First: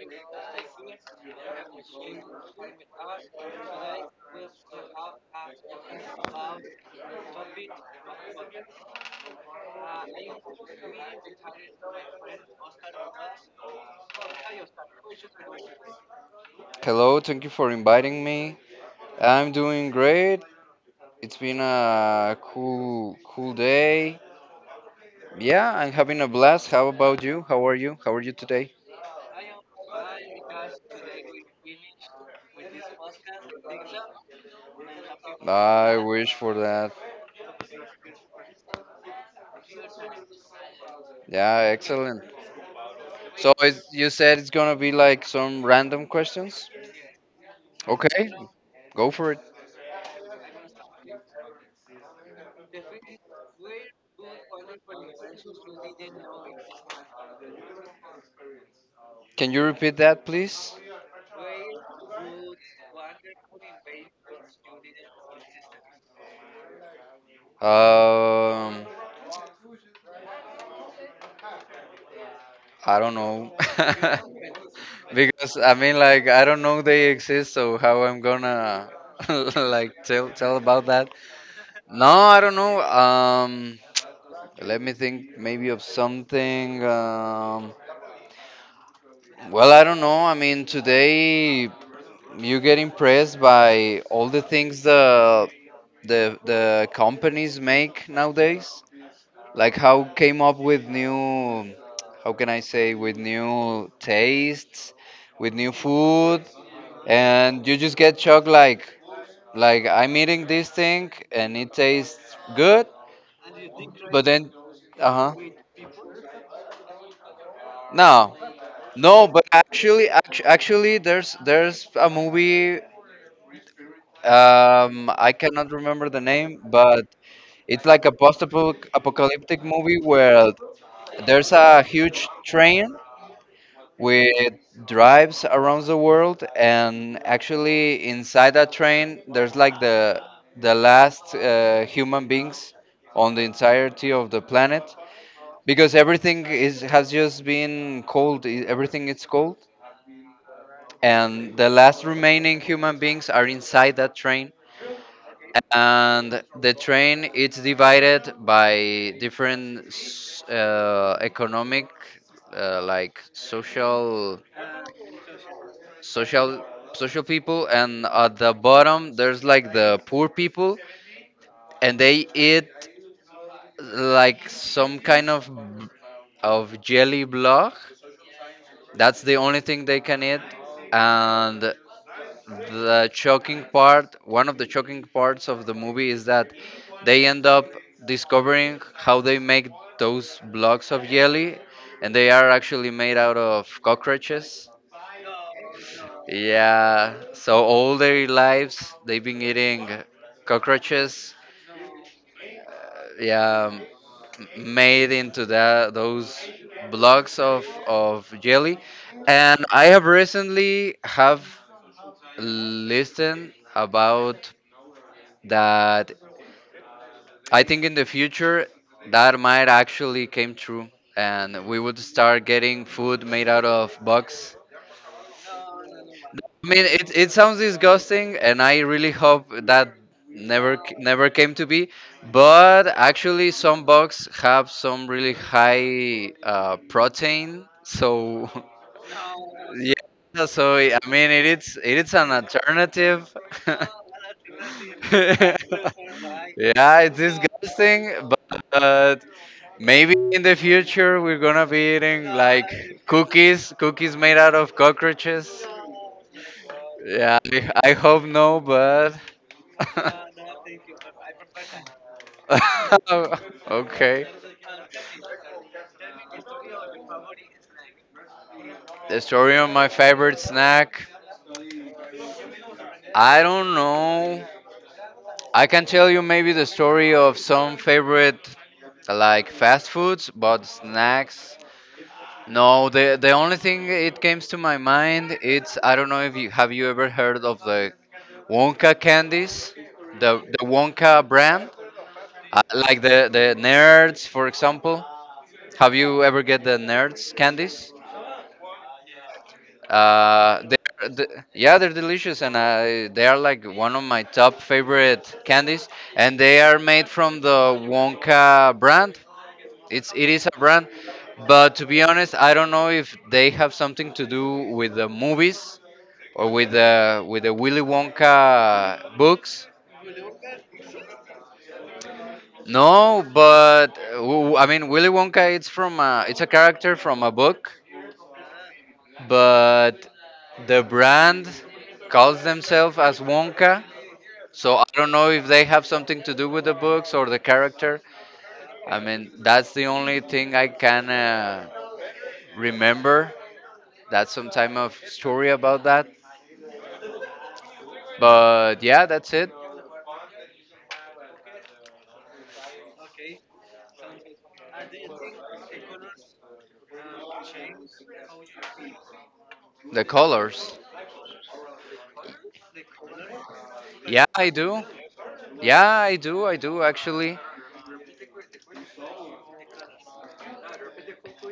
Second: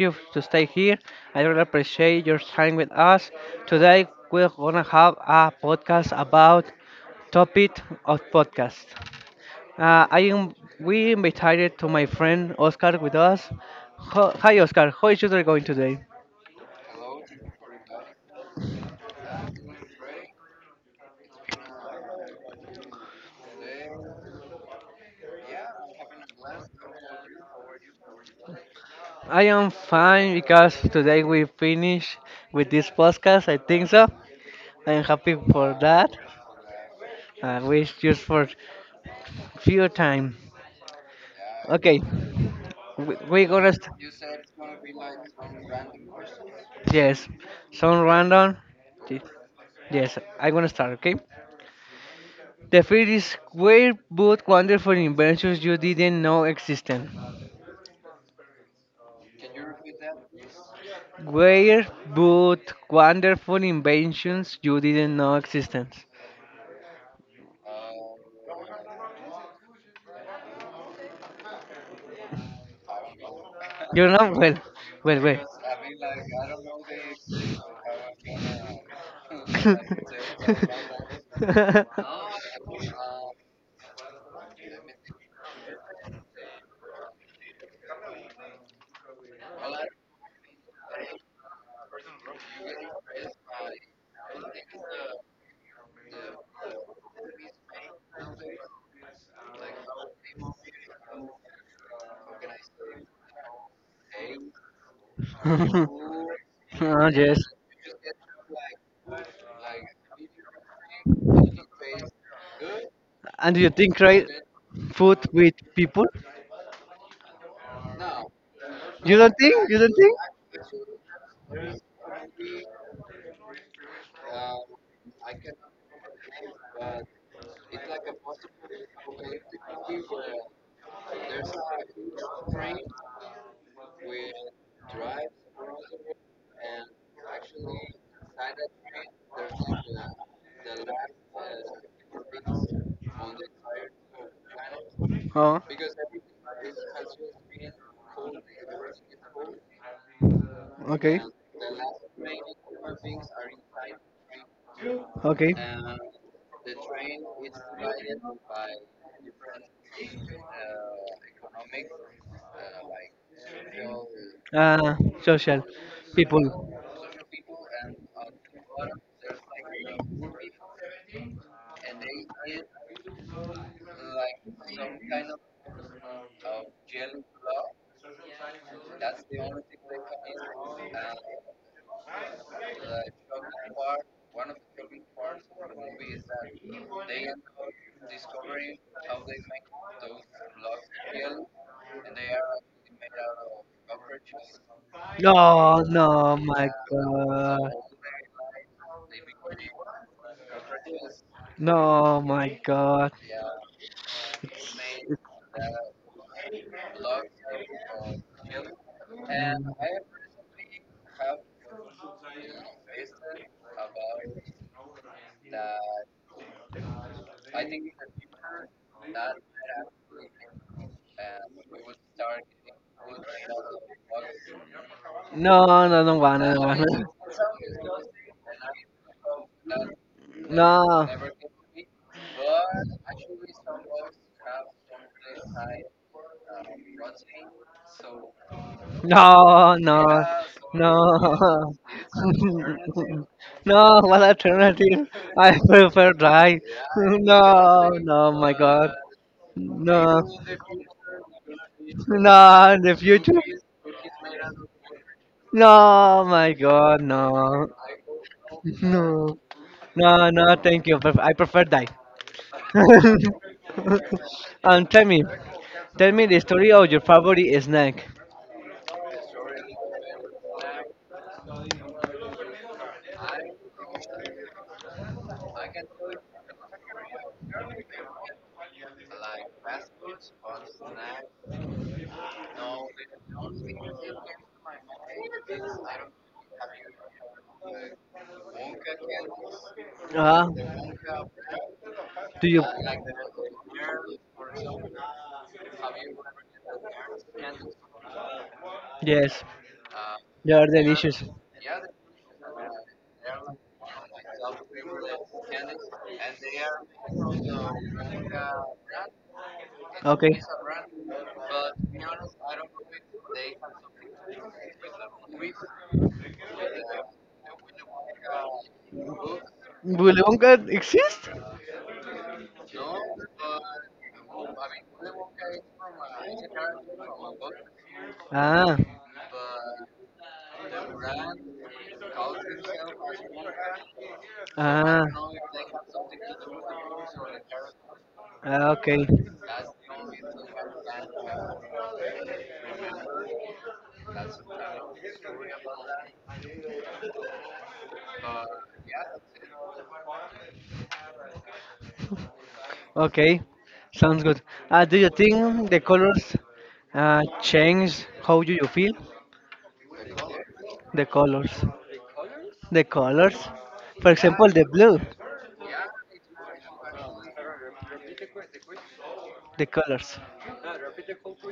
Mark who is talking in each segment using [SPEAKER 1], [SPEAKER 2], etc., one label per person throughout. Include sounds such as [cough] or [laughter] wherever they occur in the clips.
[SPEAKER 1] you to stay here. I really appreciate your time with us. Today, we're gonna have a podcast about topic of podcast. I am We invited to my friend Oscar with us. Hi, Oscar. How is your day going today?
[SPEAKER 2] Hello, thank you for inviting me. I'm doing great. It's been a cool, cool day. Yeah, I'm having a blast. How about you? How are you? How are you today?
[SPEAKER 1] I am fine because today we finish with this podcast. I think so. I am happy for
[SPEAKER 2] I
[SPEAKER 1] that.
[SPEAKER 2] wish for that.
[SPEAKER 1] I wish just for few time.
[SPEAKER 2] Yeah,
[SPEAKER 1] Okay,
[SPEAKER 2] excellent.
[SPEAKER 1] we're
[SPEAKER 2] So
[SPEAKER 1] gonna. St-
[SPEAKER 2] you said it's gonna be like some random questions?
[SPEAKER 1] Yes, some
[SPEAKER 2] Okay,
[SPEAKER 1] random.
[SPEAKER 2] go
[SPEAKER 1] Ye-
[SPEAKER 2] for it.
[SPEAKER 1] Yes, I'm gonna start, okay? The first is where both wonderful inventions you didn't know existed.
[SPEAKER 2] Can you repeat that, please?
[SPEAKER 1] Where both wonderful inventions you didn't know existed.
[SPEAKER 2] Um, I don't know.
[SPEAKER 1] You know? Well,
[SPEAKER 2] [laughs]
[SPEAKER 1] well, well.
[SPEAKER 2] Because I mean, like, I don't know they exist, so how I'm gonna [laughs] like, tell about that. No,
[SPEAKER 1] [laughs]
[SPEAKER 2] I don't know. Let me think maybe of something, well, I don't know. I mean today you get impressed by all the things the companies make nowadays. Like, how came up with new, how can I say, with new tastes,
[SPEAKER 1] [laughs]
[SPEAKER 2] with new food,
[SPEAKER 1] Oh, yes.
[SPEAKER 2] and you just get shocked, like I'm eating this thing and it tastes good,
[SPEAKER 1] And do you think
[SPEAKER 2] but
[SPEAKER 1] right
[SPEAKER 2] then,
[SPEAKER 1] food
[SPEAKER 2] uh-huh,
[SPEAKER 1] with people?
[SPEAKER 2] no,
[SPEAKER 1] You
[SPEAKER 2] no,
[SPEAKER 1] don't
[SPEAKER 2] but
[SPEAKER 1] think? You don't
[SPEAKER 2] actually,
[SPEAKER 1] think?
[SPEAKER 2] actually there's a movie. I cannot remember the name, but it's like a post-apocalyptic movie where there's a huge train with drives around the world, and actually inside that train there's like the last human beings on the entirety of the planet,
[SPEAKER 1] Oh,
[SPEAKER 2] because everything is has just been cold, everything is cold,
[SPEAKER 1] okay,
[SPEAKER 2] and the last remaining human beings are inside that train.
[SPEAKER 1] okay.
[SPEAKER 2] And the train it's divided by different economic, like
[SPEAKER 1] Uh, social people.
[SPEAKER 2] social social people, and at the bottom there's like the poor people, and they eat like some kind of jelly block, that's the only thing they can eat. And the shocking part one of the shocking parts of the movie is that they end up discovering how they make those blocks of jelly, and they are actually made out of cockroaches.
[SPEAKER 1] Oh no, my
[SPEAKER 2] Yeah. So
[SPEAKER 1] God.
[SPEAKER 2] all their lives they've been eating cockroaches.
[SPEAKER 1] No, my God. No!
[SPEAKER 2] Yeah, m- made into that those blocks of jelly, and I have recently have listened about that. I think in the future that might actually came true, and we would start getting food made out of bugs.
[SPEAKER 1] No, don't wanna, don't
[SPEAKER 2] I
[SPEAKER 1] wanna.
[SPEAKER 2] mean, it sounds disgusting, and I really hope that
[SPEAKER 1] [laughs]
[SPEAKER 2] never
[SPEAKER 1] No,
[SPEAKER 2] never came to be. But actually, some bugs have some really high protein, so
[SPEAKER 1] no,
[SPEAKER 2] [laughs]
[SPEAKER 1] no,
[SPEAKER 2] yeah. So I mean, it
[SPEAKER 1] no,
[SPEAKER 2] is it is an
[SPEAKER 1] [laughs]
[SPEAKER 2] alternative. [laughs] Yeah,
[SPEAKER 1] no. What alternative? I prefer die. [laughs]
[SPEAKER 2] it's
[SPEAKER 1] No,
[SPEAKER 2] disgusting,
[SPEAKER 1] no, my God,
[SPEAKER 2] but maybe
[SPEAKER 1] no,
[SPEAKER 2] in the future we're gonna be eating
[SPEAKER 1] no. In the
[SPEAKER 2] like
[SPEAKER 1] future?
[SPEAKER 2] cookies made out of cockroaches.
[SPEAKER 1] No, my God,
[SPEAKER 2] Yeah,
[SPEAKER 1] no,
[SPEAKER 2] I hope no, but
[SPEAKER 1] no, no, no. Thank you. Pref- I prefer die. [laughs]
[SPEAKER 2] [laughs] okay.
[SPEAKER 1] And tell me the story of your favorite snack.
[SPEAKER 2] The story of my favorite snack. I don't know. I can tell you maybe the story of some favorite like fast foods, but snacks. No, the only thing it comes to my mind it's I don't know if you ever heard of the Wonka candies, the
[SPEAKER 1] Ah,
[SPEAKER 2] the Wonka brand.
[SPEAKER 1] do you?
[SPEAKER 2] Like the nerds, for example. Have you ever get the nerds candies?
[SPEAKER 1] Yes, they are
[SPEAKER 2] They're,
[SPEAKER 1] delicious.
[SPEAKER 2] the yeah, they're delicious, and they are like one of my top favorite candies. And they are made from the Wonka brand. It's it
[SPEAKER 1] Okay.
[SPEAKER 2] is a brand, but to be honest, I don't know if they have something to do with the movies, or with the Willy Wonka books.
[SPEAKER 1] Willy Wonka exist?
[SPEAKER 2] No, but I mean Willy Wonka. It's a character from a book,
[SPEAKER 1] Ah,
[SPEAKER 2] but the brand calls themselves as Wonka. So I
[SPEAKER 1] ah,
[SPEAKER 2] don't know if they have something to do with the books or the character.
[SPEAKER 1] ah,
[SPEAKER 2] I
[SPEAKER 1] okay,
[SPEAKER 2] mean that's the only thing I can remember. That's some type of story about that. But yeah, that's it.
[SPEAKER 1] okay. Sounds good. Do you think the colors change how do you feel?
[SPEAKER 2] The colors.
[SPEAKER 1] The colors. The colors. For
[SPEAKER 2] Yeah,
[SPEAKER 1] example,
[SPEAKER 2] I
[SPEAKER 1] the
[SPEAKER 2] do.
[SPEAKER 1] blue.
[SPEAKER 2] Yeah, I do. I do actually.
[SPEAKER 1] The colors.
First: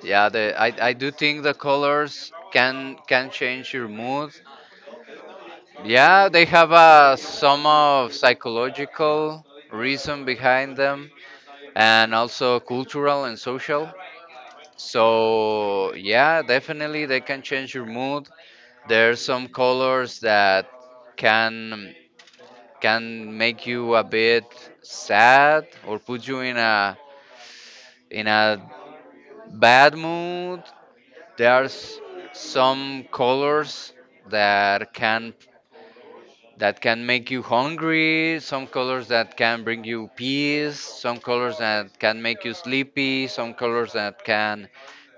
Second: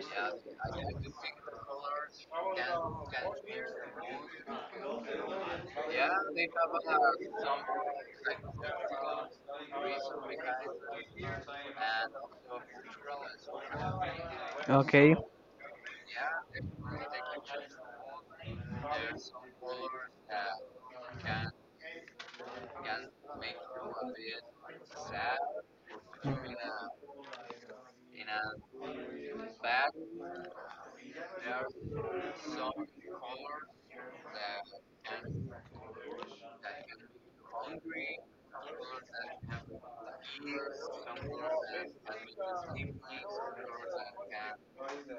[SPEAKER 2] Yeah, I do think the colors can change your mood. Yeah, they have a some of psychological reason behind them, and also cultural and social.
[SPEAKER 1] Okay,
[SPEAKER 2] So yeah, definitely they can change your mood. There are some colors that can can make you a bit sad, or put you in a bad mood. There's some colors that can that can make you hungry, some colors that can bring you peace, some colors that can make you sleepy, some colors that can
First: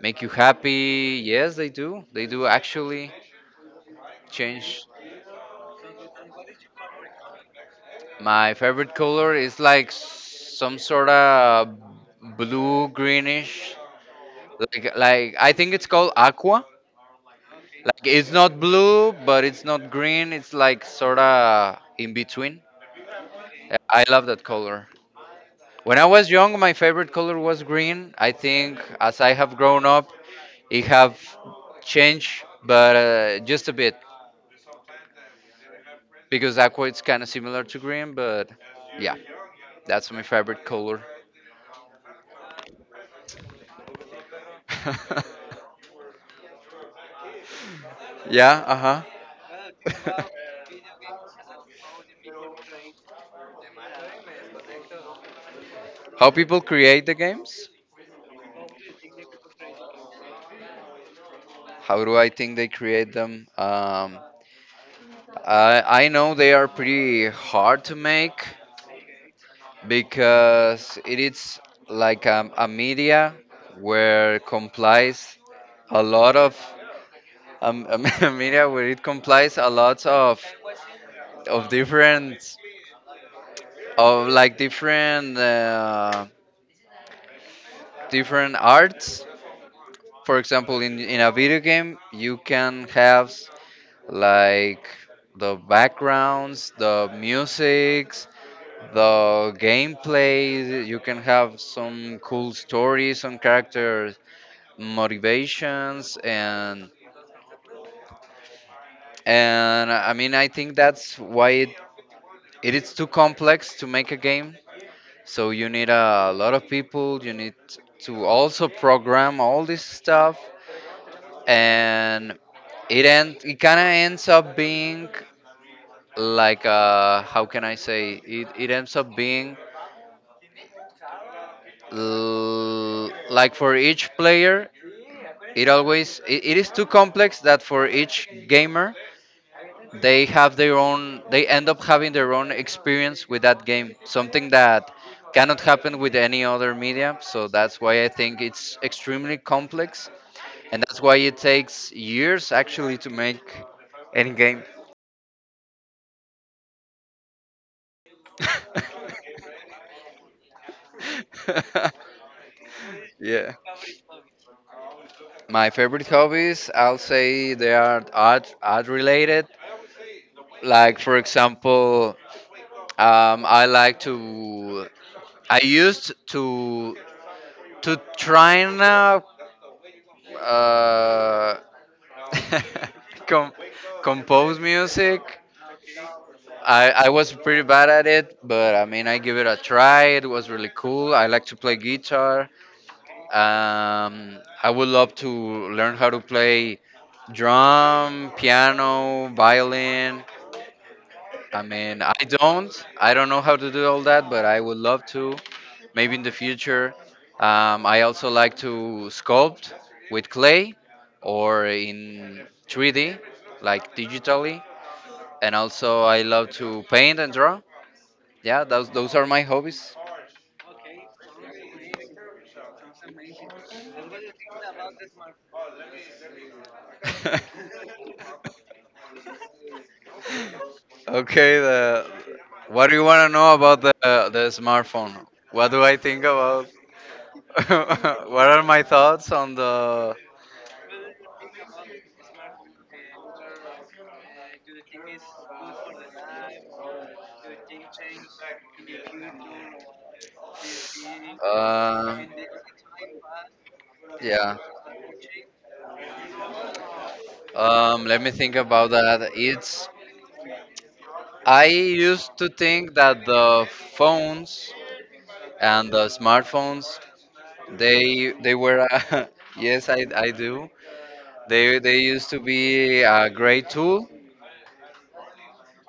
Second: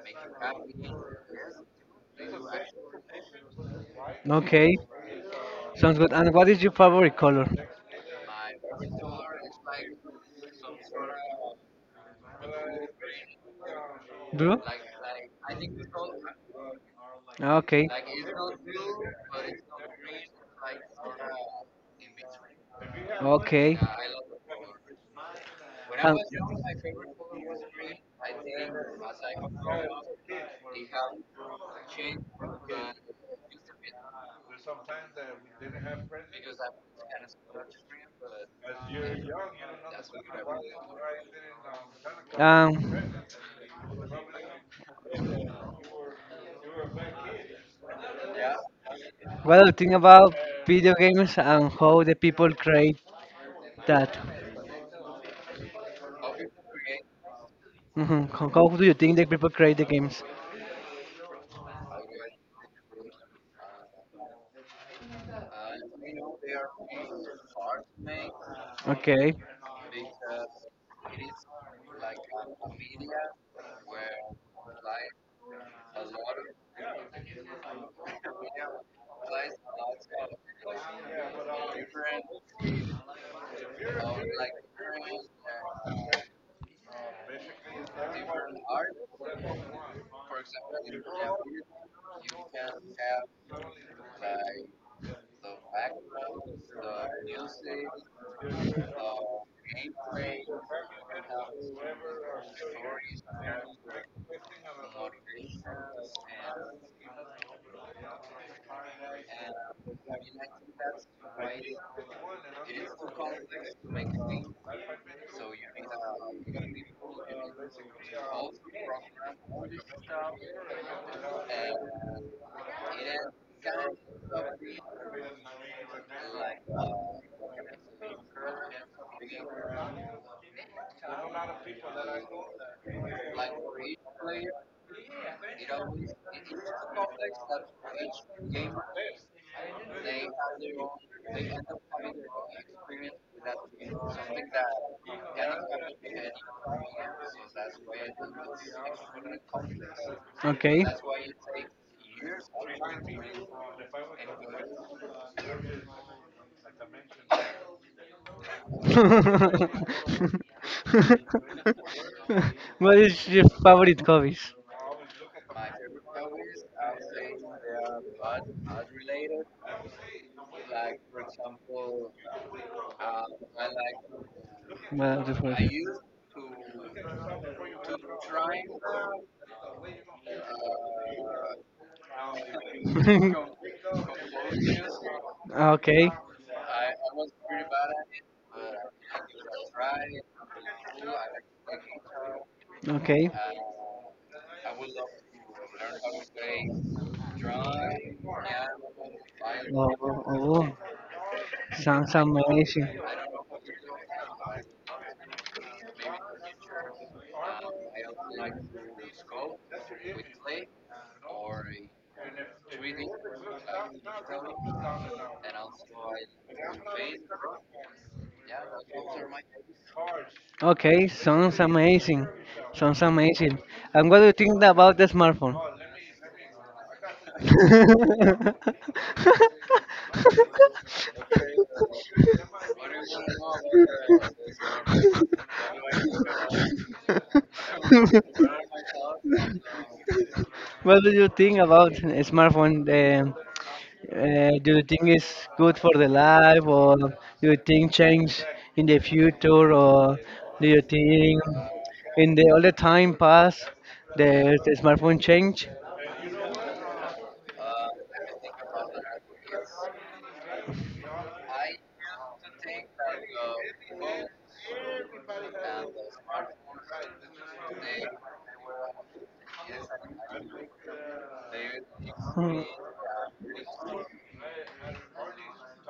[SPEAKER 2] make you happy. Yes, they do. They do actually
[SPEAKER 1] okay,
[SPEAKER 2] change.
[SPEAKER 1] sounds good. And what is your favorite color?
[SPEAKER 2] My favorite color is like some sort of blue greenish.
[SPEAKER 1] Blue?
[SPEAKER 2] Like, I think it's called aqua.
[SPEAKER 1] Okay,
[SPEAKER 2] It's not blue, but it's not green. It's like sorta in between.
[SPEAKER 1] okay.
[SPEAKER 2] I love that color. When I was young, my favorite color was green. I think as I have grown up, it have changed, but just a bit, because aqua is kind of similar to green. But yeah, that's my favorite color.
[SPEAKER 1] And
[SPEAKER 2] [laughs] Yeah, uh
[SPEAKER 1] well, think
[SPEAKER 2] huh.
[SPEAKER 1] about
[SPEAKER 2] [laughs]
[SPEAKER 1] video games and how the people create that.
[SPEAKER 2] How people create the games?
[SPEAKER 1] Mhm. How do you think the people create the games?
[SPEAKER 2] How do I think they create them? I know they are pretty hard to make,
[SPEAKER 1] Okay.
[SPEAKER 2] because it is like a media where complies a lot of [laughs] a media where it complies a lot of different of like different different arts. For example, in a video game, you can have like the backgrounds, the musics, the gameplay, you can have some cool stories, some characters, motivations, and I mean I think that's why it is too complex to make a game, so you need a lot of people, you need to also program all this stuff. And it kind of ends up being like, how can I say, it ends up being like for each player. It is too complex, that for each gamer they end up having their own experience with that game. Something that cannot happen with any other media. So that's why I think it's extremely complex,
[SPEAKER 1] Okay.
[SPEAKER 2] and that's why it takes years actually to make any game. [laughs]
[SPEAKER 1] [laughs] What is your
[SPEAKER 2] Yeah.
[SPEAKER 1] favorite hobbies?
[SPEAKER 2] My favorite hobbies, I'll say they are art related. Like for example, um, I like to
[SPEAKER 1] Well, the first.
[SPEAKER 2] I used to try, and uh, [laughs]
[SPEAKER 1] [laughs]
[SPEAKER 2] com-
[SPEAKER 1] [laughs]
[SPEAKER 2] compose music.
[SPEAKER 1] Okay,
[SPEAKER 2] I was pretty bad at it, but I mean I give it a try. It was really cool. I like to play guitar.
[SPEAKER 1] okay.
[SPEAKER 2] I would love to learn how to play drum, piano,
[SPEAKER 1] Oh, oh,
[SPEAKER 2] violin.
[SPEAKER 1] oh,
[SPEAKER 2] I mean,
[SPEAKER 1] sounds
[SPEAKER 2] I don't.
[SPEAKER 1] amazing.
[SPEAKER 2] I don't know how to do all that, but I would love to. Maybe in the future. I also like to sculpt with clay or in 3D, like digitally. And also, I love to paint and draw. Yeah, those are my hobbies.
[SPEAKER 1] Okay, sounds amazing. Sounds amazing. And what do you think about the smartphone?
[SPEAKER 2] [laughs] Okay. What do you want to know about the smartphone? What do I think about?
[SPEAKER 1] [laughs]
[SPEAKER 2] [laughs] What are my thoughts on the—
[SPEAKER 1] What do you think about a smartphone? Do you think it's good for the life, or do you think change in the future, or do you think
[SPEAKER 2] Uh,
[SPEAKER 1] in the all the time past
[SPEAKER 2] yeah.
[SPEAKER 1] the smartphone change?
[SPEAKER 2] Let me think about that. It's I used to think that the phones and the smartphones they were, [laughs] yes, I do, they used to be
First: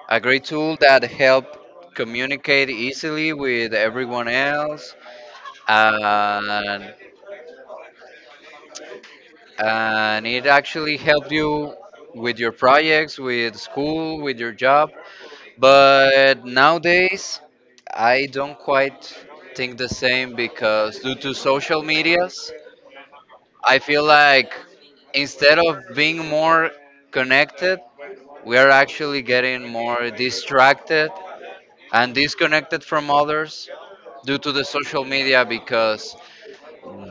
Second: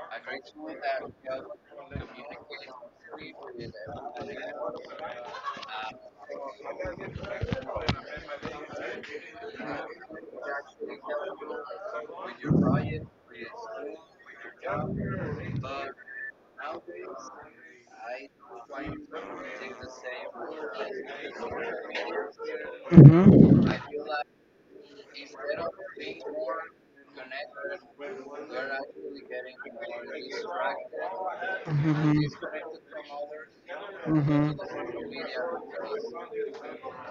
[SPEAKER 2] a great tool that helped communicate easily with everyone else, and and it actually helped you with your projects, with school, with your job. But nowadays, I don't quite think the same, because due to social medias,
[SPEAKER 1] Mm-hmm.
[SPEAKER 2] I feel like instead of being more connected, we are actually getting more distracted and
[SPEAKER 1] Hmm.
[SPEAKER 2] disconnected from others due to the social media, because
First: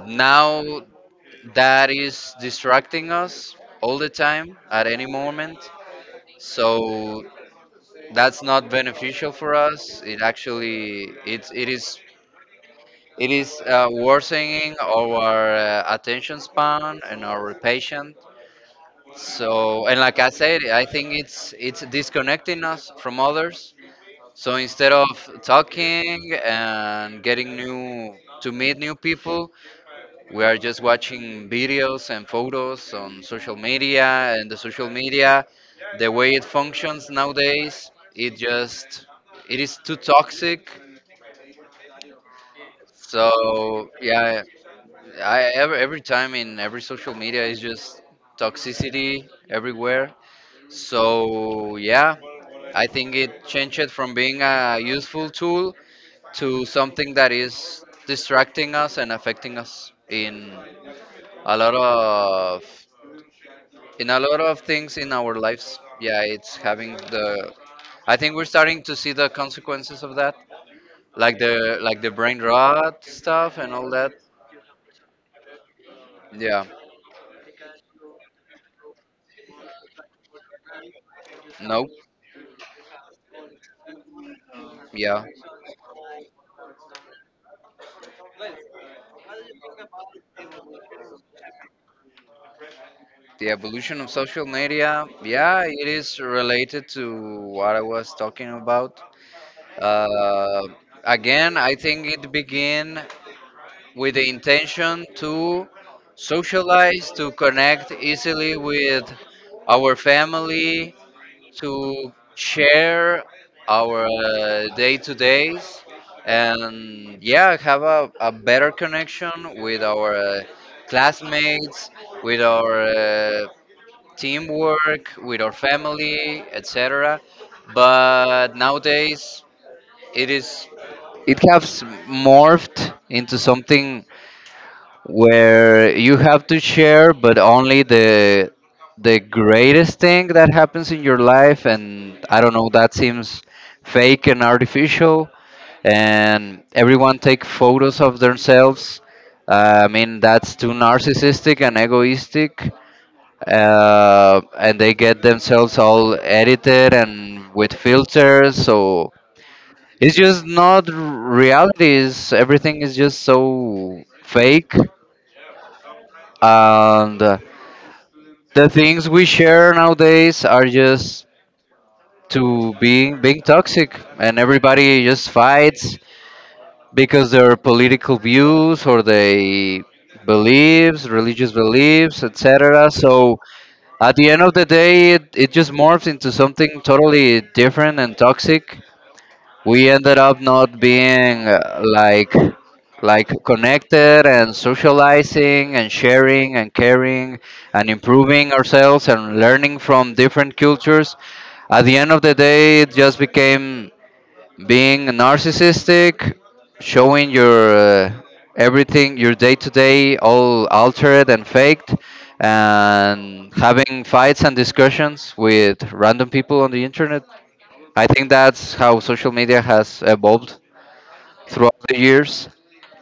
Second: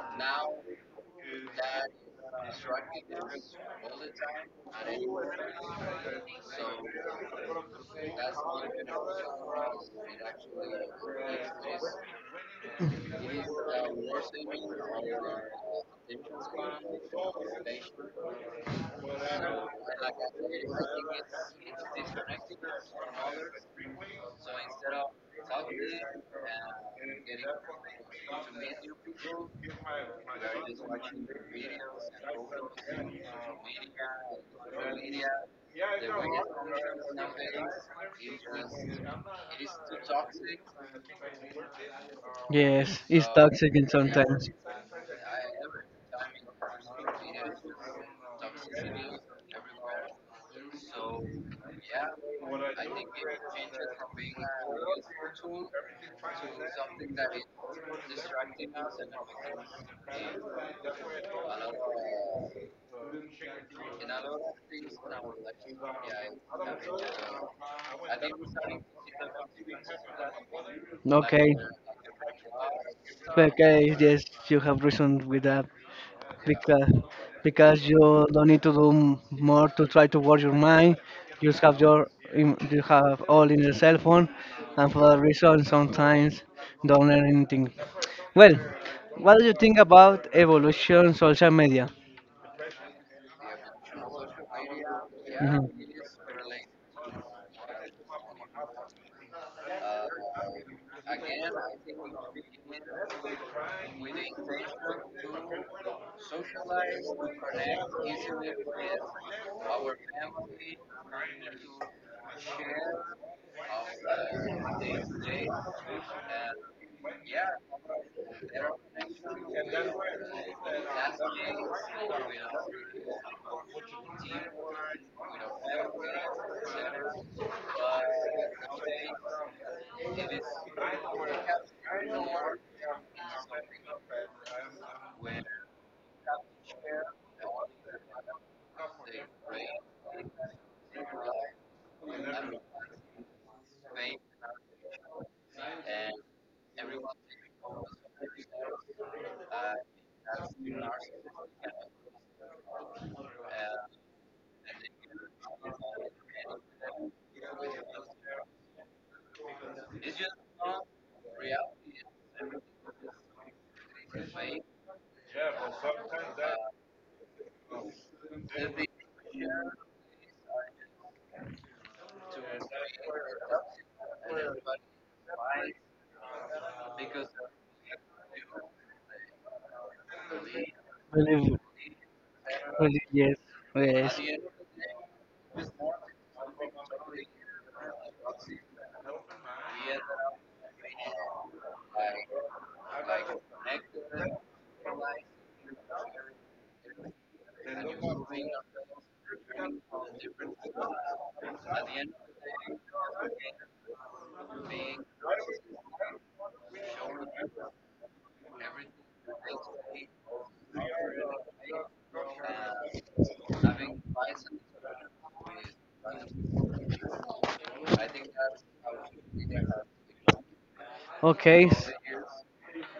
[SPEAKER 2] now that is distracting us all the time at any moment. So
[SPEAKER 1] Hmm.
[SPEAKER 2] that's not beneficial for us. It actually it's it is worsening our attention span and our patience. So and like I said, I think it's disconnecting us from others. So instead of talking and getting new to meet new people, we are just watching videos and photos on social media, and the social media, the way it functions nowadays, it is too toxic.
[SPEAKER 1] Yes, it's toxic and
[SPEAKER 2] So yeah,
[SPEAKER 1] sometimes.
[SPEAKER 2] every time in every social media is just toxicity everywhere. So yeah, I think it changed from being a useful tool to something that is distracting us and affecting us in a lot of in a lot of things in our lives. Yeah, it's having the— I think we're starting to see the consequences of that, like
[SPEAKER 1] Okay,
[SPEAKER 2] the brain rot stuff and
[SPEAKER 1] okay,
[SPEAKER 2] all that.
[SPEAKER 1] yes, you have reason with that
[SPEAKER 2] Yeah.
[SPEAKER 1] because because you don't need to do m- more to try to work your mind. You just have
[SPEAKER 2] Nope.
[SPEAKER 1] your in- you have all in your cell phone, and for that
[SPEAKER 2] Yeah,
[SPEAKER 1] reason, sometimes don't learn anything. Well, what do you think about evolution social media?
[SPEAKER 2] the evolution of social media, yeah,
[SPEAKER 1] Mhm.
[SPEAKER 2] it is related to what I was talking about. uh, Again, I think it began with the intention to socialize, to connect easily with our family, to share our day to days, and yeah, have a better connection with our classmates, with our teamwork, with our family, etc. But nowadays it is— it has morphed into something where you have to share but only the greatest thing that happens in your life, and I don't know, that seems fake and artificial. And everyone take photos of themselves. I mean, that's too narcissistic and egoistic. And they get themselves all edited and with filters, so it's just not reality. Is everything is just so fake? And the things we share nowadays are just to being being toxic, and everybody just fights because their political views or they— beliefs, religious
[SPEAKER 1] Believe-
[SPEAKER 2] beliefs, etc.
[SPEAKER 1] well,
[SPEAKER 2] So
[SPEAKER 1] yes,
[SPEAKER 2] at the end
[SPEAKER 1] yes.
[SPEAKER 2] of the day, it just morphs into something totally different and toxic. We ended up not being like— like connected and socializing and sharing and caring and improving ourselves and learning from different cultures. At the end of the day, it just became being narcissistic, showing your everything, your day to day all altered and faked, and having fights and discussions with random people on the internet. I think that's how social media has evolved
[SPEAKER 1] Okay,
[SPEAKER 2] throughout the years.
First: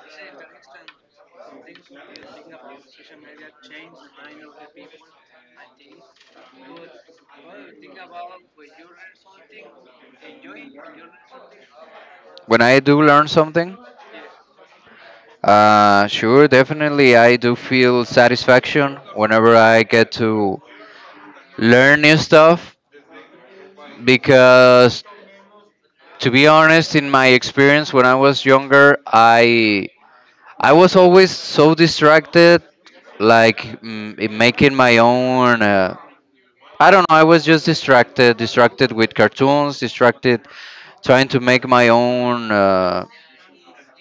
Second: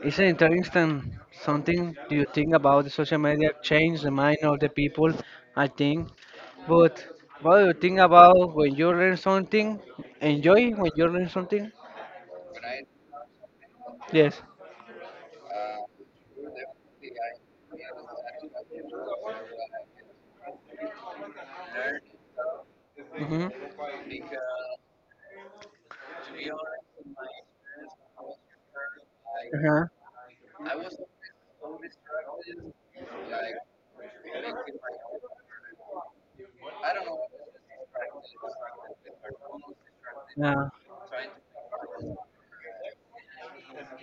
[SPEAKER 1] it's an interesting something do you think about the social media change the mind of the people? I think. But what do you think about when you learn something? Enjoy when you learn something?
[SPEAKER 2] When I do learn something,
[SPEAKER 1] Yes.
[SPEAKER 2] sure, definitely I do feel satisfaction whenever I get to learn new stuff.
[SPEAKER 1] Hmm.
[SPEAKER 2] Because to be honest, in my experience when I was younger,
[SPEAKER 1] Uh-huh.
[SPEAKER 2] I was always so distracted, like in making my own I don't know. I was just distracted, distracted with cartoons, distracted
[SPEAKER 1] Yeah.
[SPEAKER 2] trying to make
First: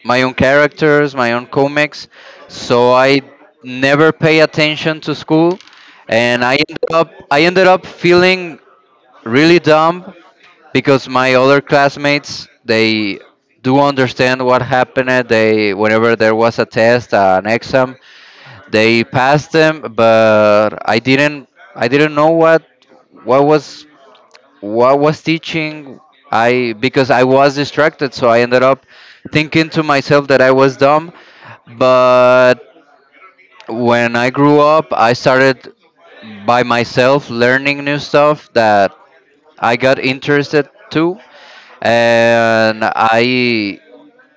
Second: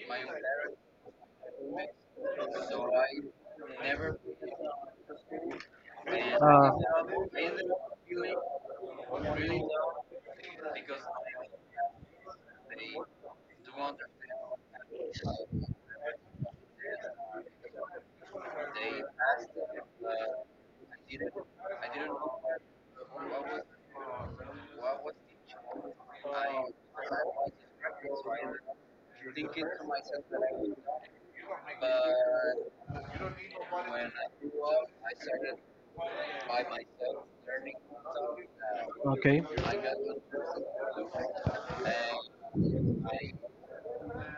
[SPEAKER 2] my own characters, my own comics. So I never pay attention to school, and I ended up feeling really dumb, because my other classmates, they do understand what happened. They— whenever there was a test, an exam, they passed them, but I didn't. I didn't know what— what was— what was teaching. I, because I was distracted, so I ended up thinking to myself that I was dumb. But when I grew up, I started by myself learning new stuff that
[SPEAKER 1] Okay.
[SPEAKER 2] I got interested to, and i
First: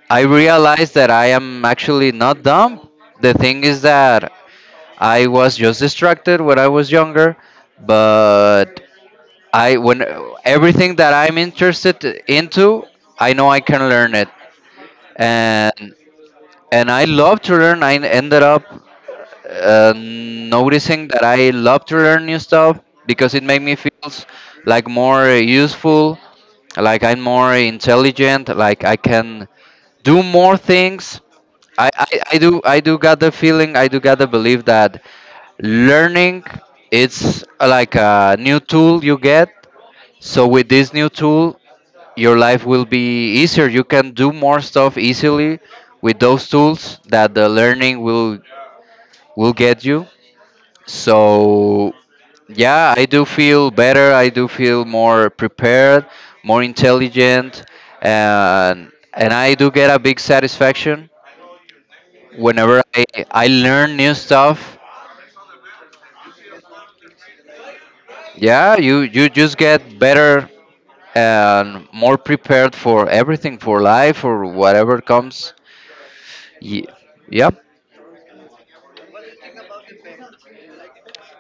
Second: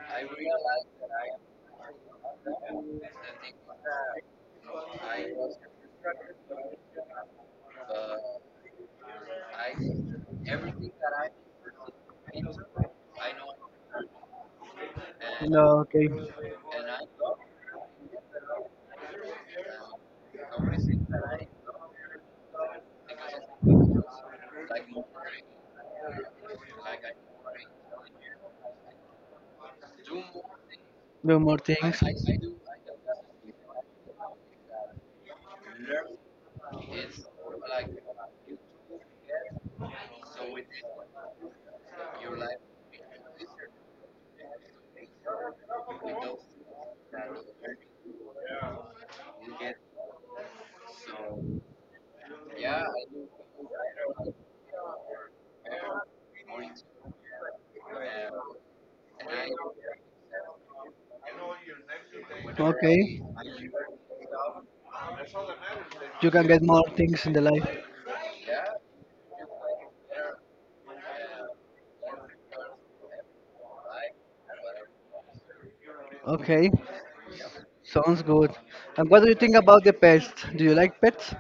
[SPEAKER 2] i realized that I am actually not dumb. The thing is that I was just distracted when I was younger. But I— when everything that I'm interested into, I know I can learn it,
[SPEAKER 1] No,
[SPEAKER 2] and
[SPEAKER 1] okay.
[SPEAKER 2] and I love to learn. I ended up noticing that I love to learn new stuff, because it made me feels like more useful, like I'm more intelligent, like I can do more things.
[SPEAKER 1] Do more things.
[SPEAKER 2] I do got the feeling, I do got the belief that learning, it's like a new tool you get. So with this new tool, your life will be easier. You can do more stuff easily with those tools that the learning will get you. So yeah, I do feel better. I do feel more prepared, more intelligent, and I do get a big satisfaction whenever I
[SPEAKER 1] Okay.
[SPEAKER 2] I learn new stuff.
[SPEAKER 1] You can get more things in the life.
[SPEAKER 2] Yeah, you— you just get better and more prepared for everything, for life or whatever comes.
[SPEAKER 1] Okay.
[SPEAKER 2] Ye- yep.
[SPEAKER 1] Sounds good. And what do you think about the pets? Do you like pets?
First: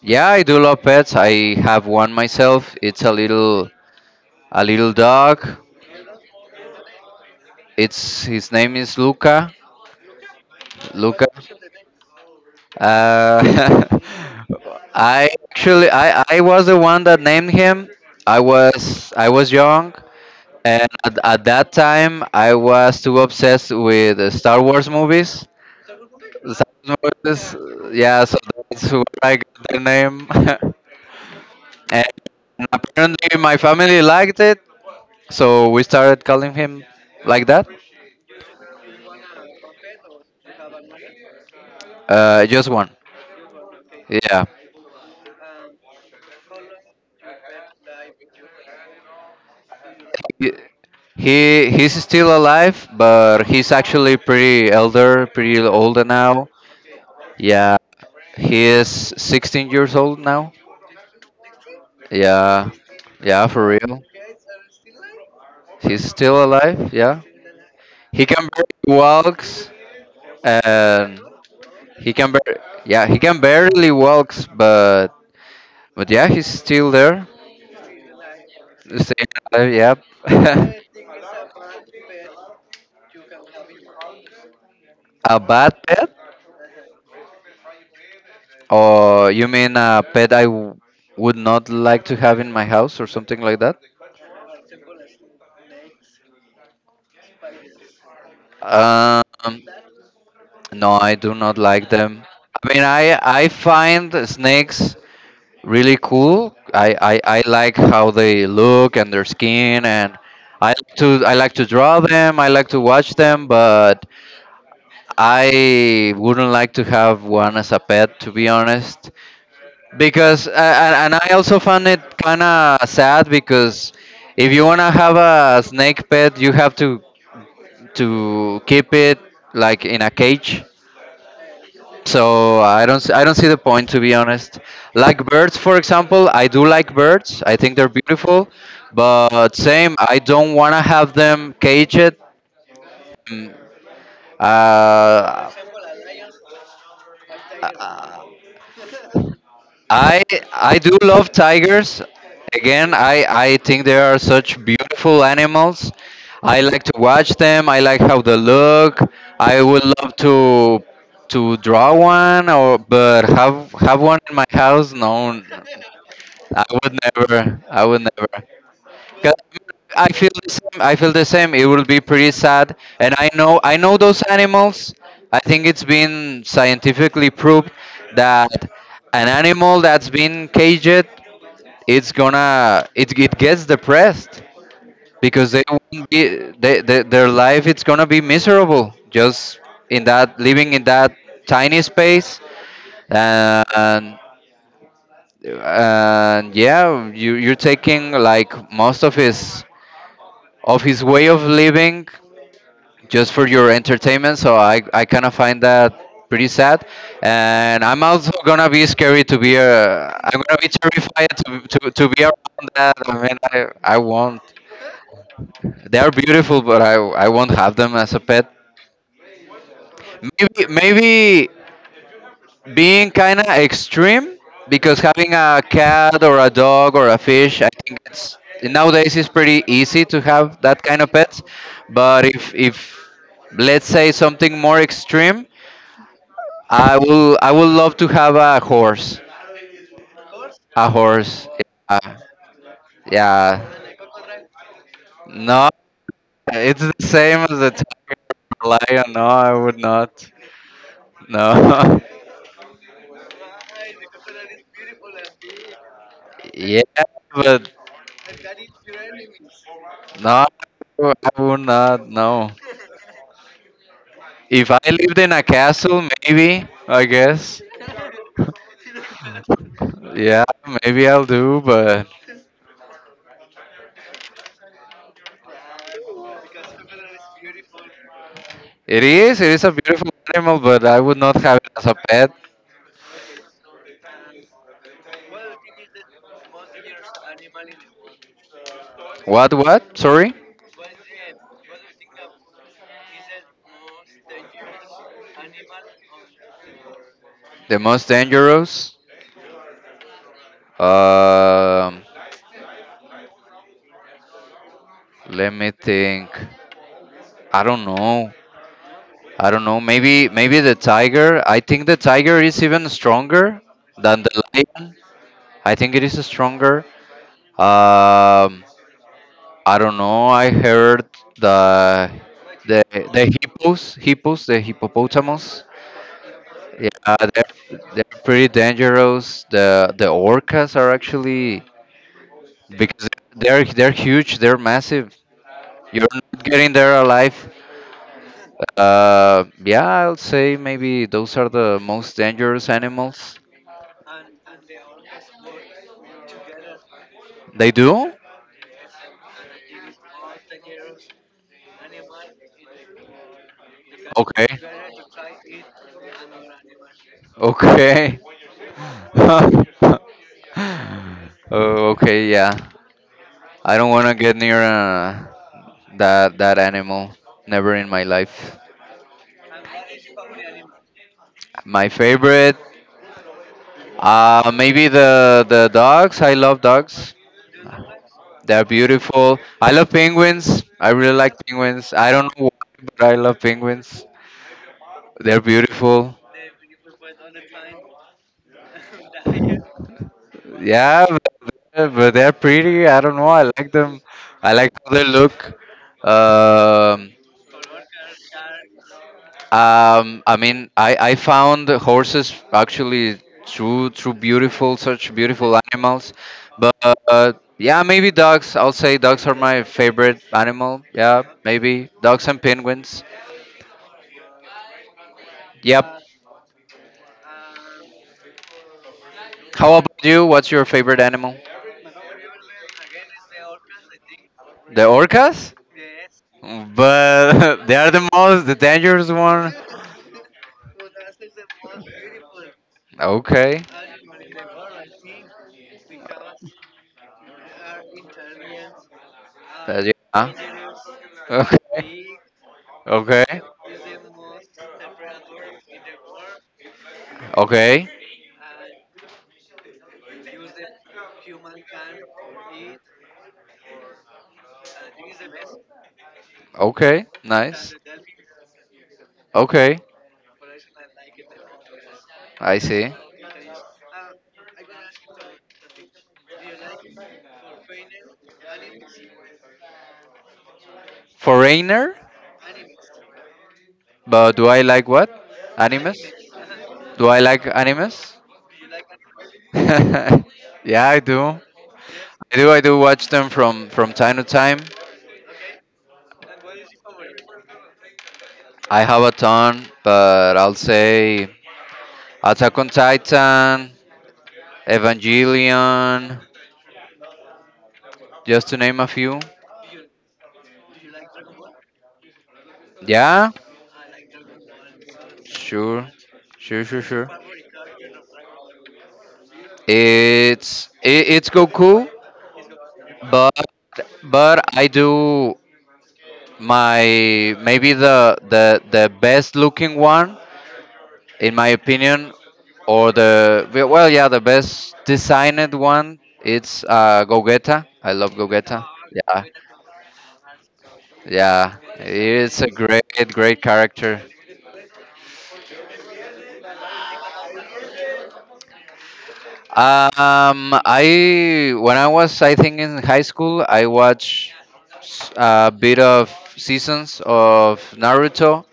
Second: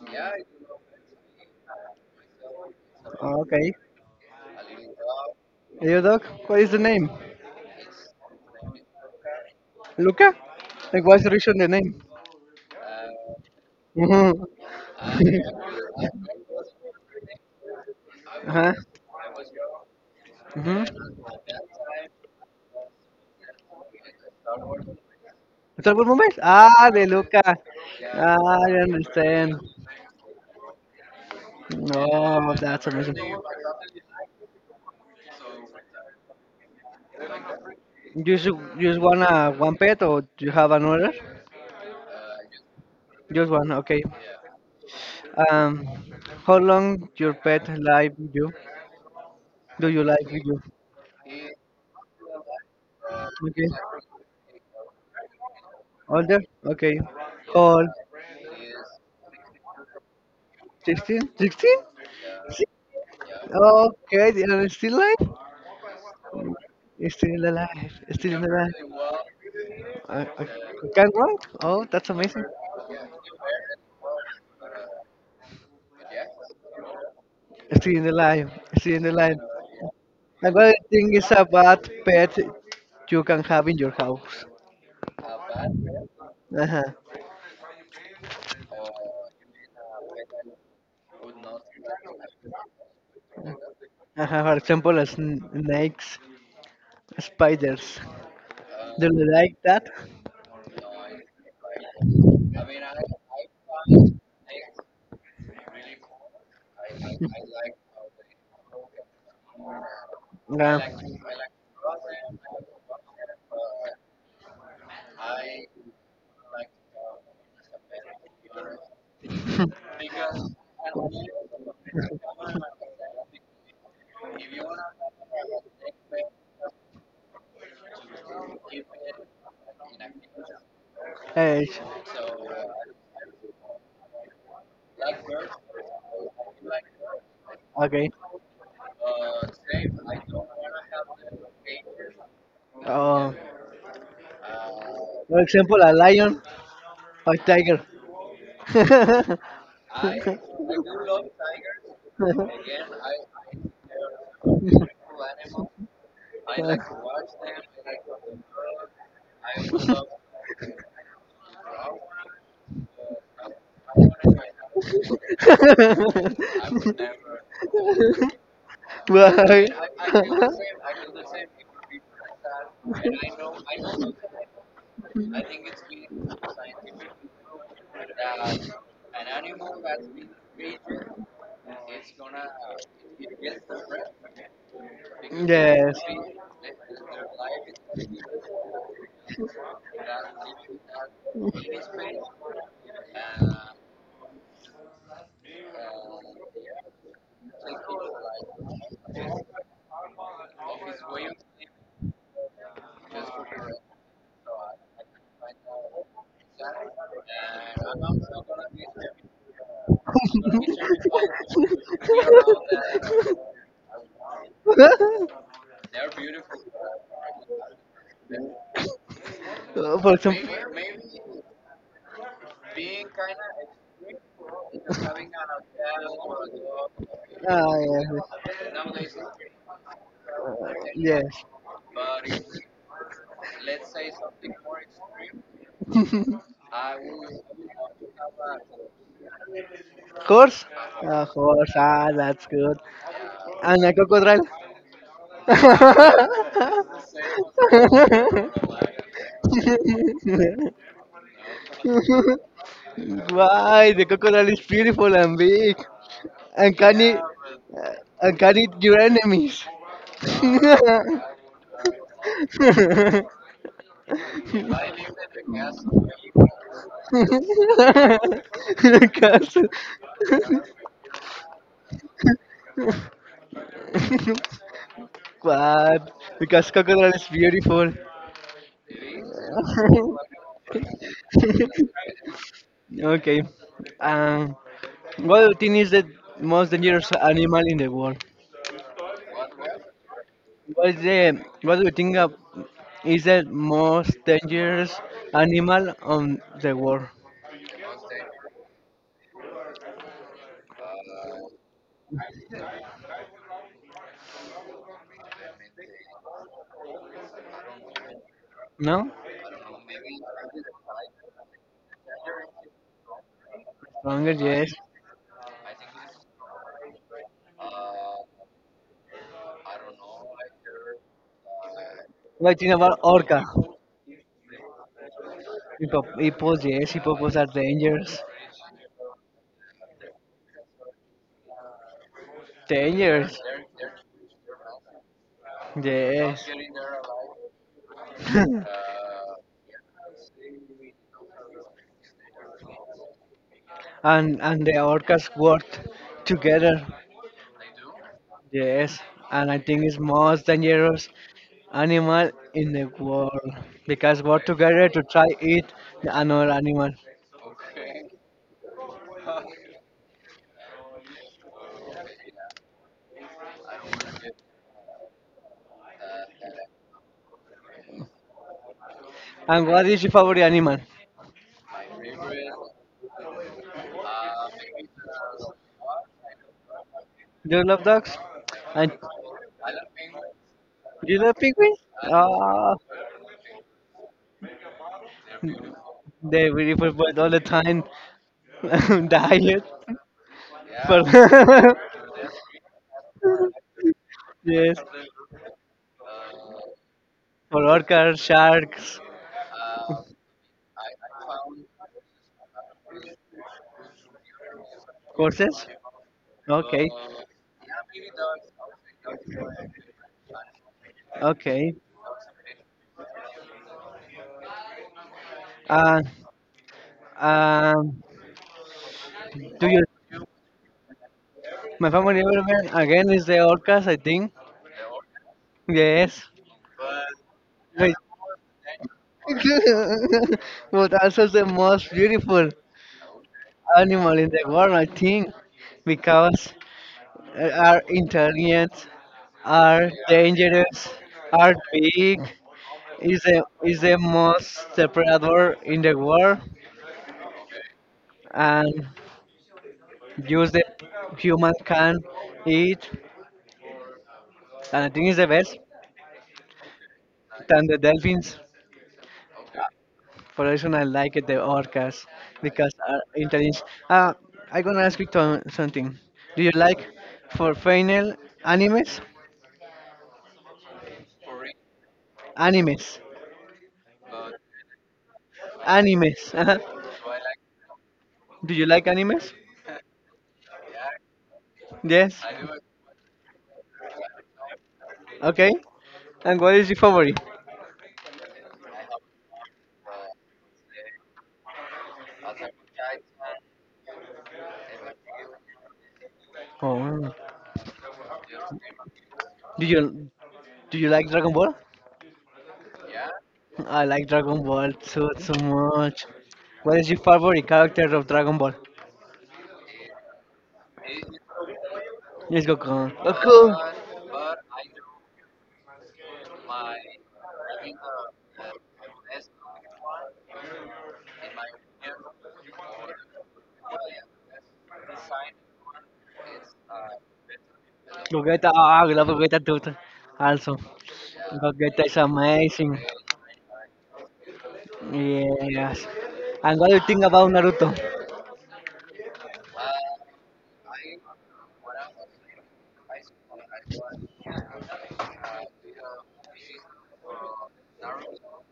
[SPEAKER 2] Yeah, I do love pets. I have one myself. It's a little—
[SPEAKER 1] Okay.
[SPEAKER 2] a little dog.
[SPEAKER 1] Hey, your dog? What is the name?
[SPEAKER 2] It's his name is Luca.
[SPEAKER 1] Luca? Like, what's
[SPEAKER 2] Luca.
[SPEAKER 1] the reason the name?
[SPEAKER 2] Uh,
[SPEAKER 1] [laughs] Mhm.
[SPEAKER 2] [laughs] I actually— I was the one that named him. I
[SPEAKER 1] Huh.
[SPEAKER 2] was I was young,
[SPEAKER 1] Mhm.
[SPEAKER 2] and at that time I was too obsessed with the Star Wars movies.
[SPEAKER 1] ¿Es algún momento?
[SPEAKER 2] Star
[SPEAKER 1] Ah, de
[SPEAKER 2] Wars
[SPEAKER 1] Luca.
[SPEAKER 2] movies, yeah,
[SPEAKER 1] Ah,
[SPEAKER 2] so
[SPEAKER 1] I
[SPEAKER 2] that's where I
[SPEAKER 1] understand.
[SPEAKER 2] got the name. [laughs] And
[SPEAKER 1] Oh, that's amazing.
[SPEAKER 2] apparently
[SPEAKER 1] You
[SPEAKER 2] my family liked it, so we started calling him like that.
[SPEAKER 1] just you just want one pet or do you have another?
[SPEAKER 2] Just one.
[SPEAKER 1] Just one, okay.
[SPEAKER 2] Yeah.
[SPEAKER 1] Um, how long your pet live with you? Do you live with
[SPEAKER 2] He—
[SPEAKER 1] you?
[SPEAKER 2] he's still alive, but
[SPEAKER 1] Okay,
[SPEAKER 2] he's actually pretty elder, pretty older
[SPEAKER 1] older?
[SPEAKER 2] now.
[SPEAKER 1] Okay, how
[SPEAKER 2] Yeah.
[SPEAKER 1] old?
[SPEAKER 2] He is 16 years old now.
[SPEAKER 1] 16? 16?
[SPEAKER 2] Yeah. Yeah, for real.
[SPEAKER 1] Okay, they are still alive?
[SPEAKER 2] He's still alive. Yeah.
[SPEAKER 1] Still alive,
[SPEAKER 2] He
[SPEAKER 1] still
[SPEAKER 2] can
[SPEAKER 1] alive.
[SPEAKER 2] barely walks,
[SPEAKER 1] Uh, uh, can not
[SPEAKER 2] and
[SPEAKER 1] walk? Oh, that's
[SPEAKER 2] he
[SPEAKER 1] amazing.
[SPEAKER 2] yeah, he can barely walks, but yeah, he's still there.
[SPEAKER 1] Still in the line. Still in the
[SPEAKER 2] Staying
[SPEAKER 1] line.
[SPEAKER 2] alive,
[SPEAKER 1] Another
[SPEAKER 2] yeah.
[SPEAKER 1] thing is a bad pet you can have in your house.
[SPEAKER 2] [laughs] A bad pet?
[SPEAKER 1] Uh huh.
[SPEAKER 2] Or you mean a pet would not like to have in my house or something like that?
[SPEAKER 1] For example, sn- snakes, spiders. Do you
[SPEAKER 2] Um,
[SPEAKER 1] like that?
[SPEAKER 2] no, I do not like them. I mean, I find snakes really cool. I like how they look and their skin, and I
[SPEAKER 1] Uh,
[SPEAKER 2] like to— I like to draw them. I like to watch them. But I wouldn't like to have one as a pet, to be honest. Because and I also found it kind of sad, because if you want to have a snake pet, you have to— to keep it like in a cage.
[SPEAKER 1] eh,
[SPEAKER 2] So I don't s- I don't see the point, to be honest. Like birds, for example, I do like birds. I think they're
[SPEAKER 1] okay.
[SPEAKER 2] beautiful, but same, I don't want to have them caged.
[SPEAKER 1] Uh,
[SPEAKER 2] Mm,
[SPEAKER 1] for
[SPEAKER 2] Uh,
[SPEAKER 1] example, a lion or tiger. [laughs]
[SPEAKER 2] I I do love tigers. Again, I think they are such beautiful animals. I like to watch them. I like how they look. I would love to— to draw one. Or but have— have one in my house? No, I would never. I would never. 'Cause
[SPEAKER 1] Why?
[SPEAKER 2] I feel the same. I feel the same. It will be pretty sad, and I know those animals. I think it's been scientifically proved that an animal that's been caged, it's gonna— it gets depressed, because they
[SPEAKER 1] Yes.
[SPEAKER 2] won't be— their life, it's gonna be miserable, just in that— living in that tiny space. and and yeah, you— you're taking like most of his— of his way of living just for your entertainment. So I kind of find that pretty sad. And I'm also gonna
[SPEAKER 1] [laughs]
[SPEAKER 2] be scary to be a— I'm gonna be terrified to, to be around that. I mean, I won't. They are beautiful, but I won't have them as a pet.
[SPEAKER 1] For example,
[SPEAKER 2] Maybe maybe being kind of extreme, because having a cat or a dog or a fish,
[SPEAKER 1] ah,
[SPEAKER 2] I think it's— nowadays it's pretty easy to have that
[SPEAKER 1] yes,
[SPEAKER 2] kind of pets.
[SPEAKER 1] yes.
[SPEAKER 2] But if let's say something more extreme,
[SPEAKER 1] [laughs]
[SPEAKER 2] I would love to have a horse.
[SPEAKER 1] Horse?
[SPEAKER 2] A
[SPEAKER 1] Ah,
[SPEAKER 2] horse.
[SPEAKER 1] horse, ah,
[SPEAKER 2] Yeah.
[SPEAKER 1] that's good.
[SPEAKER 2] Yeah.
[SPEAKER 1] And a crocodile?
[SPEAKER 2] No, it's the same as the term lion. No, I would not. No.
[SPEAKER 1] [laughs] Why? The crocodile is beautiful and big,
[SPEAKER 2] [laughs]
[SPEAKER 1] and
[SPEAKER 2] Yeah,
[SPEAKER 1] can eat,
[SPEAKER 2] but
[SPEAKER 1] uh, and can eat your enemies.
[SPEAKER 2] no,
[SPEAKER 1] [laughs]
[SPEAKER 2] I would not. No. If I lived in a castle, maybe, I guess.
[SPEAKER 1] Because,
[SPEAKER 2] Yeah, maybe I'll do, but
[SPEAKER 1] what? Because crocodile is beautiful.
[SPEAKER 2] it is a beautiful animal, but I would not have it as a pet.
[SPEAKER 1] Okay. Um, what do you think is the most dangerous animal in the world?
[SPEAKER 2] What, what? Sorry?
[SPEAKER 1] What is the what do you think of, is the most dangerous animal on the world?
[SPEAKER 2] The most dangerous? Um, Let me think. I don't know.
[SPEAKER 1] No?
[SPEAKER 2] I don't know. Maybe, maybe the tiger. I think the tiger is even stronger than
[SPEAKER 1] Stronger,
[SPEAKER 2] the
[SPEAKER 1] yes.
[SPEAKER 2] lion. I think it is stronger. Um, I don't know. I heard the—
[SPEAKER 1] What do you
[SPEAKER 2] the
[SPEAKER 1] think about
[SPEAKER 2] the
[SPEAKER 1] orca?
[SPEAKER 2] hippos, the hippopotamus.
[SPEAKER 1] Hip hop, hip yes, hip
[SPEAKER 2] Yeah,
[SPEAKER 1] hop
[SPEAKER 2] they're
[SPEAKER 1] are
[SPEAKER 2] they're
[SPEAKER 1] dangerous.
[SPEAKER 2] pretty dangerous. The orcas are actually— because
[SPEAKER 1] Dangerous,
[SPEAKER 2] they're huge. They're massive. You're not
[SPEAKER 1] yes.
[SPEAKER 2] getting there alive.
[SPEAKER 1] [laughs]
[SPEAKER 2] Yeah, I'll say maybe those are the most dangerous animals.
[SPEAKER 1] And the orcas worked together,
[SPEAKER 2] They do?
[SPEAKER 1] yes. And I think it's most dangerous animal in the world because work
[SPEAKER 2] Okay.
[SPEAKER 1] together to try eat the another animal.
[SPEAKER 2] Okay. [laughs] Oh, okay, yeah. I don't want to get near that that animal. Never in my life.
[SPEAKER 1] And what is your favorite animal?
[SPEAKER 2] My favorite, maybe the dogs. I love dogs.
[SPEAKER 1] Do you love dogs?
[SPEAKER 2] They're
[SPEAKER 1] And
[SPEAKER 2] beautiful. I love penguins. I really
[SPEAKER 1] do you
[SPEAKER 2] like
[SPEAKER 1] love penguins?
[SPEAKER 2] penguins. I don't know
[SPEAKER 1] Ah,
[SPEAKER 2] why, but I love penguins. They're beautiful.
[SPEAKER 1] they will provide all the time [laughs] diet.
[SPEAKER 2] Yeah,
[SPEAKER 1] For
[SPEAKER 2] but they're pretty. I don't know. I like them.
[SPEAKER 1] [laughs]
[SPEAKER 2] I like
[SPEAKER 1] yes.
[SPEAKER 2] how they look. Um,
[SPEAKER 1] For worker sharks
[SPEAKER 2] I mean, I found the horses actually true, true beautiful, such beautiful
[SPEAKER 1] courses?
[SPEAKER 2] animals. But
[SPEAKER 1] Okay,
[SPEAKER 2] yeah, maybe dogs. I'll say dogs are my favorite animal. Yeah,
[SPEAKER 1] okay.
[SPEAKER 2] maybe dogs and penguins.
[SPEAKER 1] Uh,
[SPEAKER 2] Yep.
[SPEAKER 1] um, do
[SPEAKER 2] How
[SPEAKER 1] you?
[SPEAKER 2] about you? What's your favorite animal?
[SPEAKER 1] My favorite element again is the orcas, I think.
[SPEAKER 2] The orcas?
[SPEAKER 1] Yes.
[SPEAKER 2] But [laughs] they are
[SPEAKER 1] Wait.
[SPEAKER 2] the most, the dangerous one.
[SPEAKER 1] [laughs] But also the most beautiful
[SPEAKER 2] Okay.
[SPEAKER 1] animal in the world, I think, because are intelligent, are
[SPEAKER 2] Yeah.
[SPEAKER 1] dangerous,
[SPEAKER 2] [laughs]
[SPEAKER 1] are
[SPEAKER 2] Okay.
[SPEAKER 1] big, is
[SPEAKER 2] Okay.
[SPEAKER 1] the is the most predator in the world,
[SPEAKER 2] Okay.
[SPEAKER 1] and use the human can eat and I think it's the best
[SPEAKER 2] Okay.
[SPEAKER 1] than
[SPEAKER 2] Nice.
[SPEAKER 1] the dolphins.
[SPEAKER 2] Okay.
[SPEAKER 1] For the reason I like it the orcas
[SPEAKER 2] I
[SPEAKER 1] because
[SPEAKER 2] see.
[SPEAKER 1] are intelligent. Uh, I'm gonna ask you to- something. Do you like for final animes?
[SPEAKER 2] Foreigner?
[SPEAKER 1] Animes.
[SPEAKER 2] But do I like what? Animes?
[SPEAKER 1] Animes. Uh-huh.
[SPEAKER 2] Do I like animes?
[SPEAKER 1] Do you like animes?
[SPEAKER 2] [laughs] Yeah, I do.
[SPEAKER 1] Yes.
[SPEAKER 2] I do. I do watch them from— from time to time.
[SPEAKER 1] Okay. And what is your favorite?
[SPEAKER 2] I have a ton, but I'll say Attack on Titan, Evangelion,
[SPEAKER 1] Oh.
[SPEAKER 2] just to name a few.
[SPEAKER 1] Do you do you like Dragon Ball?
[SPEAKER 2] Yeah,
[SPEAKER 1] I like Dragon Ball so so
[SPEAKER 2] sure,
[SPEAKER 1] much.
[SPEAKER 2] sure,
[SPEAKER 1] What
[SPEAKER 2] sure,
[SPEAKER 1] is your
[SPEAKER 2] sure.
[SPEAKER 1] favorite character of Dragon Ball?
[SPEAKER 2] It's it's Goku.
[SPEAKER 1] Yes, Goku. Goku.
[SPEAKER 2] but but I do— my— maybe the the best looking one, in my opinion, or the— well, yeah, the best designed one, it's Gogeta. I love
[SPEAKER 1] Gogeta.
[SPEAKER 2] Gogeta.
[SPEAKER 1] Ah, I love
[SPEAKER 2] Yeah.
[SPEAKER 1] Gogeta too. Also,
[SPEAKER 2] Yeah.
[SPEAKER 1] Gogeta is
[SPEAKER 2] It's a
[SPEAKER 1] amazing.
[SPEAKER 2] great great character.
[SPEAKER 1] Yes. And what do you think about Naruto?
[SPEAKER 2] I— when I was— I think in high school I watched a bit of seasons of Naruto.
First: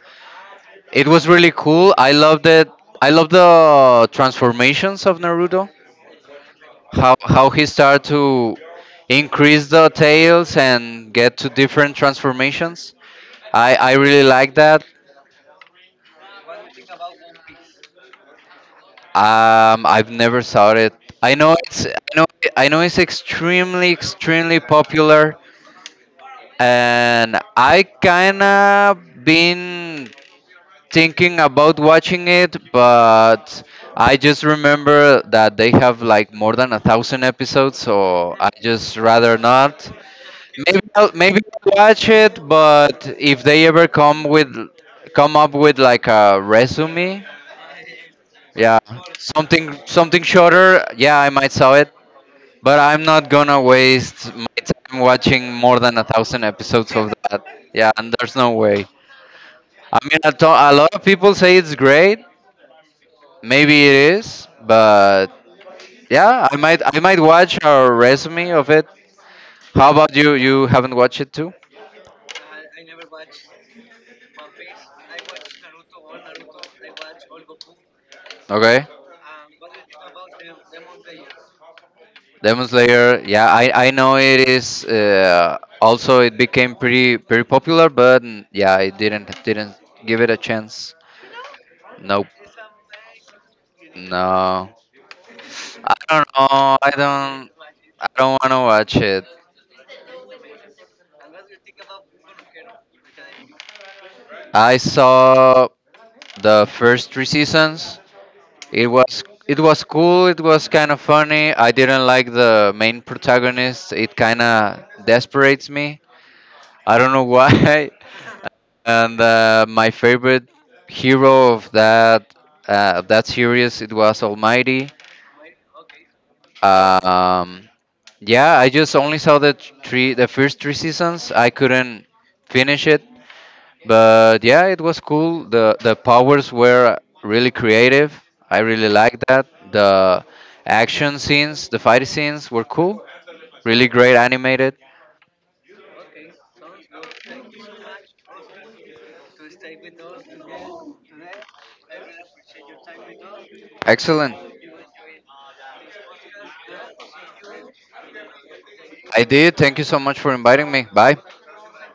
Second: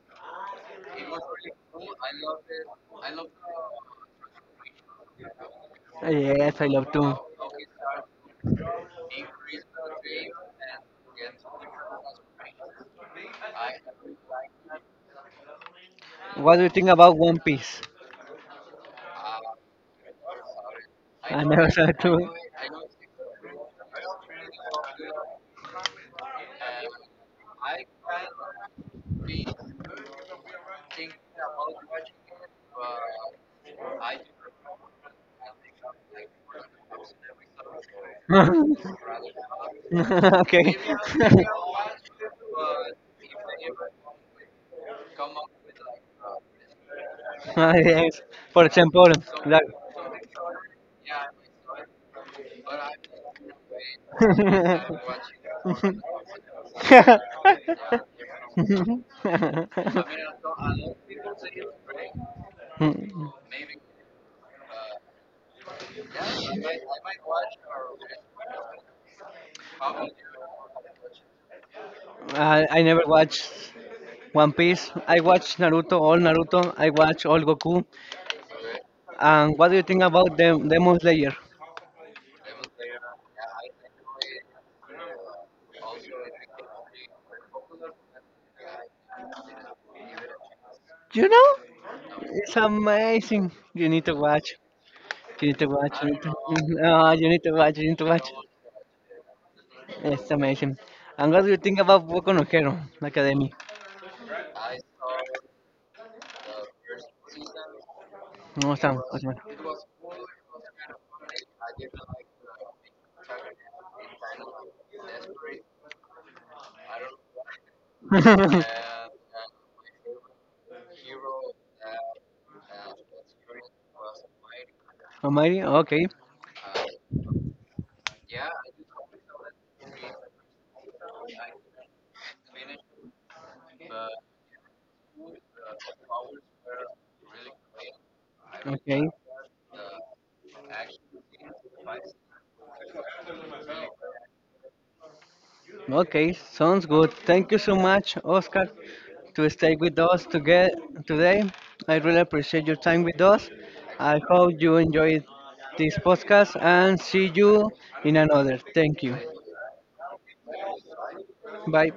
[SPEAKER 2] It was really cool. I loved it. I love the transformations of Naruto.
[SPEAKER 1] Yes, I love too.
[SPEAKER 2] How he started to increase the tails and get to different transformations. I really like that.
[SPEAKER 1] What do you think about One Piece?
[SPEAKER 2] I've never saw it. I
[SPEAKER 1] I
[SPEAKER 2] know
[SPEAKER 1] never [laughs]
[SPEAKER 2] it's—
[SPEAKER 1] saw it too.
[SPEAKER 2] I know it's extremely popular, and I kinda been thinking about watching it, but I just remember that they have like more than a thousand episodes, so I just rather not.
[SPEAKER 1] [laughs] Okay.
[SPEAKER 2] Maybe I'll watch it,
[SPEAKER 1] [laughs]
[SPEAKER 2] but if they ever come with— come
[SPEAKER 1] [laughs]
[SPEAKER 2] up with like a resume,
[SPEAKER 1] Ah, yes, for
[SPEAKER 2] yeah,
[SPEAKER 1] example, like
[SPEAKER 2] something something shorter, yeah, I might saw it, but I'm not gonna
[SPEAKER 1] [laughs]
[SPEAKER 2] waste my
[SPEAKER 1] I,
[SPEAKER 2] time watching more than a thousand episodes of that. Yeah, and there's no way. I mean, a, a lot of people say it's great. Maybe it is, but yeah, I might watch our resume of it. How about you? You haven't watched it too?
[SPEAKER 1] I never watched One Piece. I watched Naruto, all Naruto. I watched all Goku.
[SPEAKER 2] Okay.
[SPEAKER 1] And what do you think about Demon Slayer?
[SPEAKER 2] Demon Slayer. Yeah, I know it is. Also, it became pretty pretty popular, but yeah, I didn't give it a chance.
[SPEAKER 1] You know,
[SPEAKER 2] Nope.
[SPEAKER 1] it's amazing. You need to watch.
[SPEAKER 2] No.
[SPEAKER 1] You need to
[SPEAKER 2] I
[SPEAKER 1] watch. You need
[SPEAKER 2] don't
[SPEAKER 1] to,
[SPEAKER 2] know.
[SPEAKER 1] [laughs] ah, you need to watch. You need to
[SPEAKER 2] I
[SPEAKER 1] watch.
[SPEAKER 2] don't want to watch it.
[SPEAKER 1] It's amazing. And what do you think about Boku no Hero Academy?
[SPEAKER 2] I saw the first three seasons. It
[SPEAKER 1] Awesome.
[SPEAKER 2] was—
[SPEAKER 1] Awesome.
[SPEAKER 2] it was cool. It was kind of funny. I didn't like the main protagonist. It kind of desperates me. I don't know why. [laughs]
[SPEAKER 1] [laughs]
[SPEAKER 2] And my favorite hero of that— of that series, it was Almighty.
[SPEAKER 1] Almighty? Okay.
[SPEAKER 2] Um, yeah, I just only saw the— three the first three seasons. I couldn't finish it. But yeah, it was cool. The powers were really creative. I really
[SPEAKER 1] Okay.
[SPEAKER 2] liked that. The action scenes, the fight scenes were cool, really great animated.
[SPEAKER 1] Okay. Sounds good. Thank you so much, Oscar, to stay with us to get today. I really appreciate your time with us. I
[SPEAKER 2] Excellent.
[SPEAKER 1] hope you enjoyed this podcast and see you in another. Thank you.
[SPEAKER 2] I did. Thank you so much for inviting me. Bye.
[SPEAKER 1] Bye.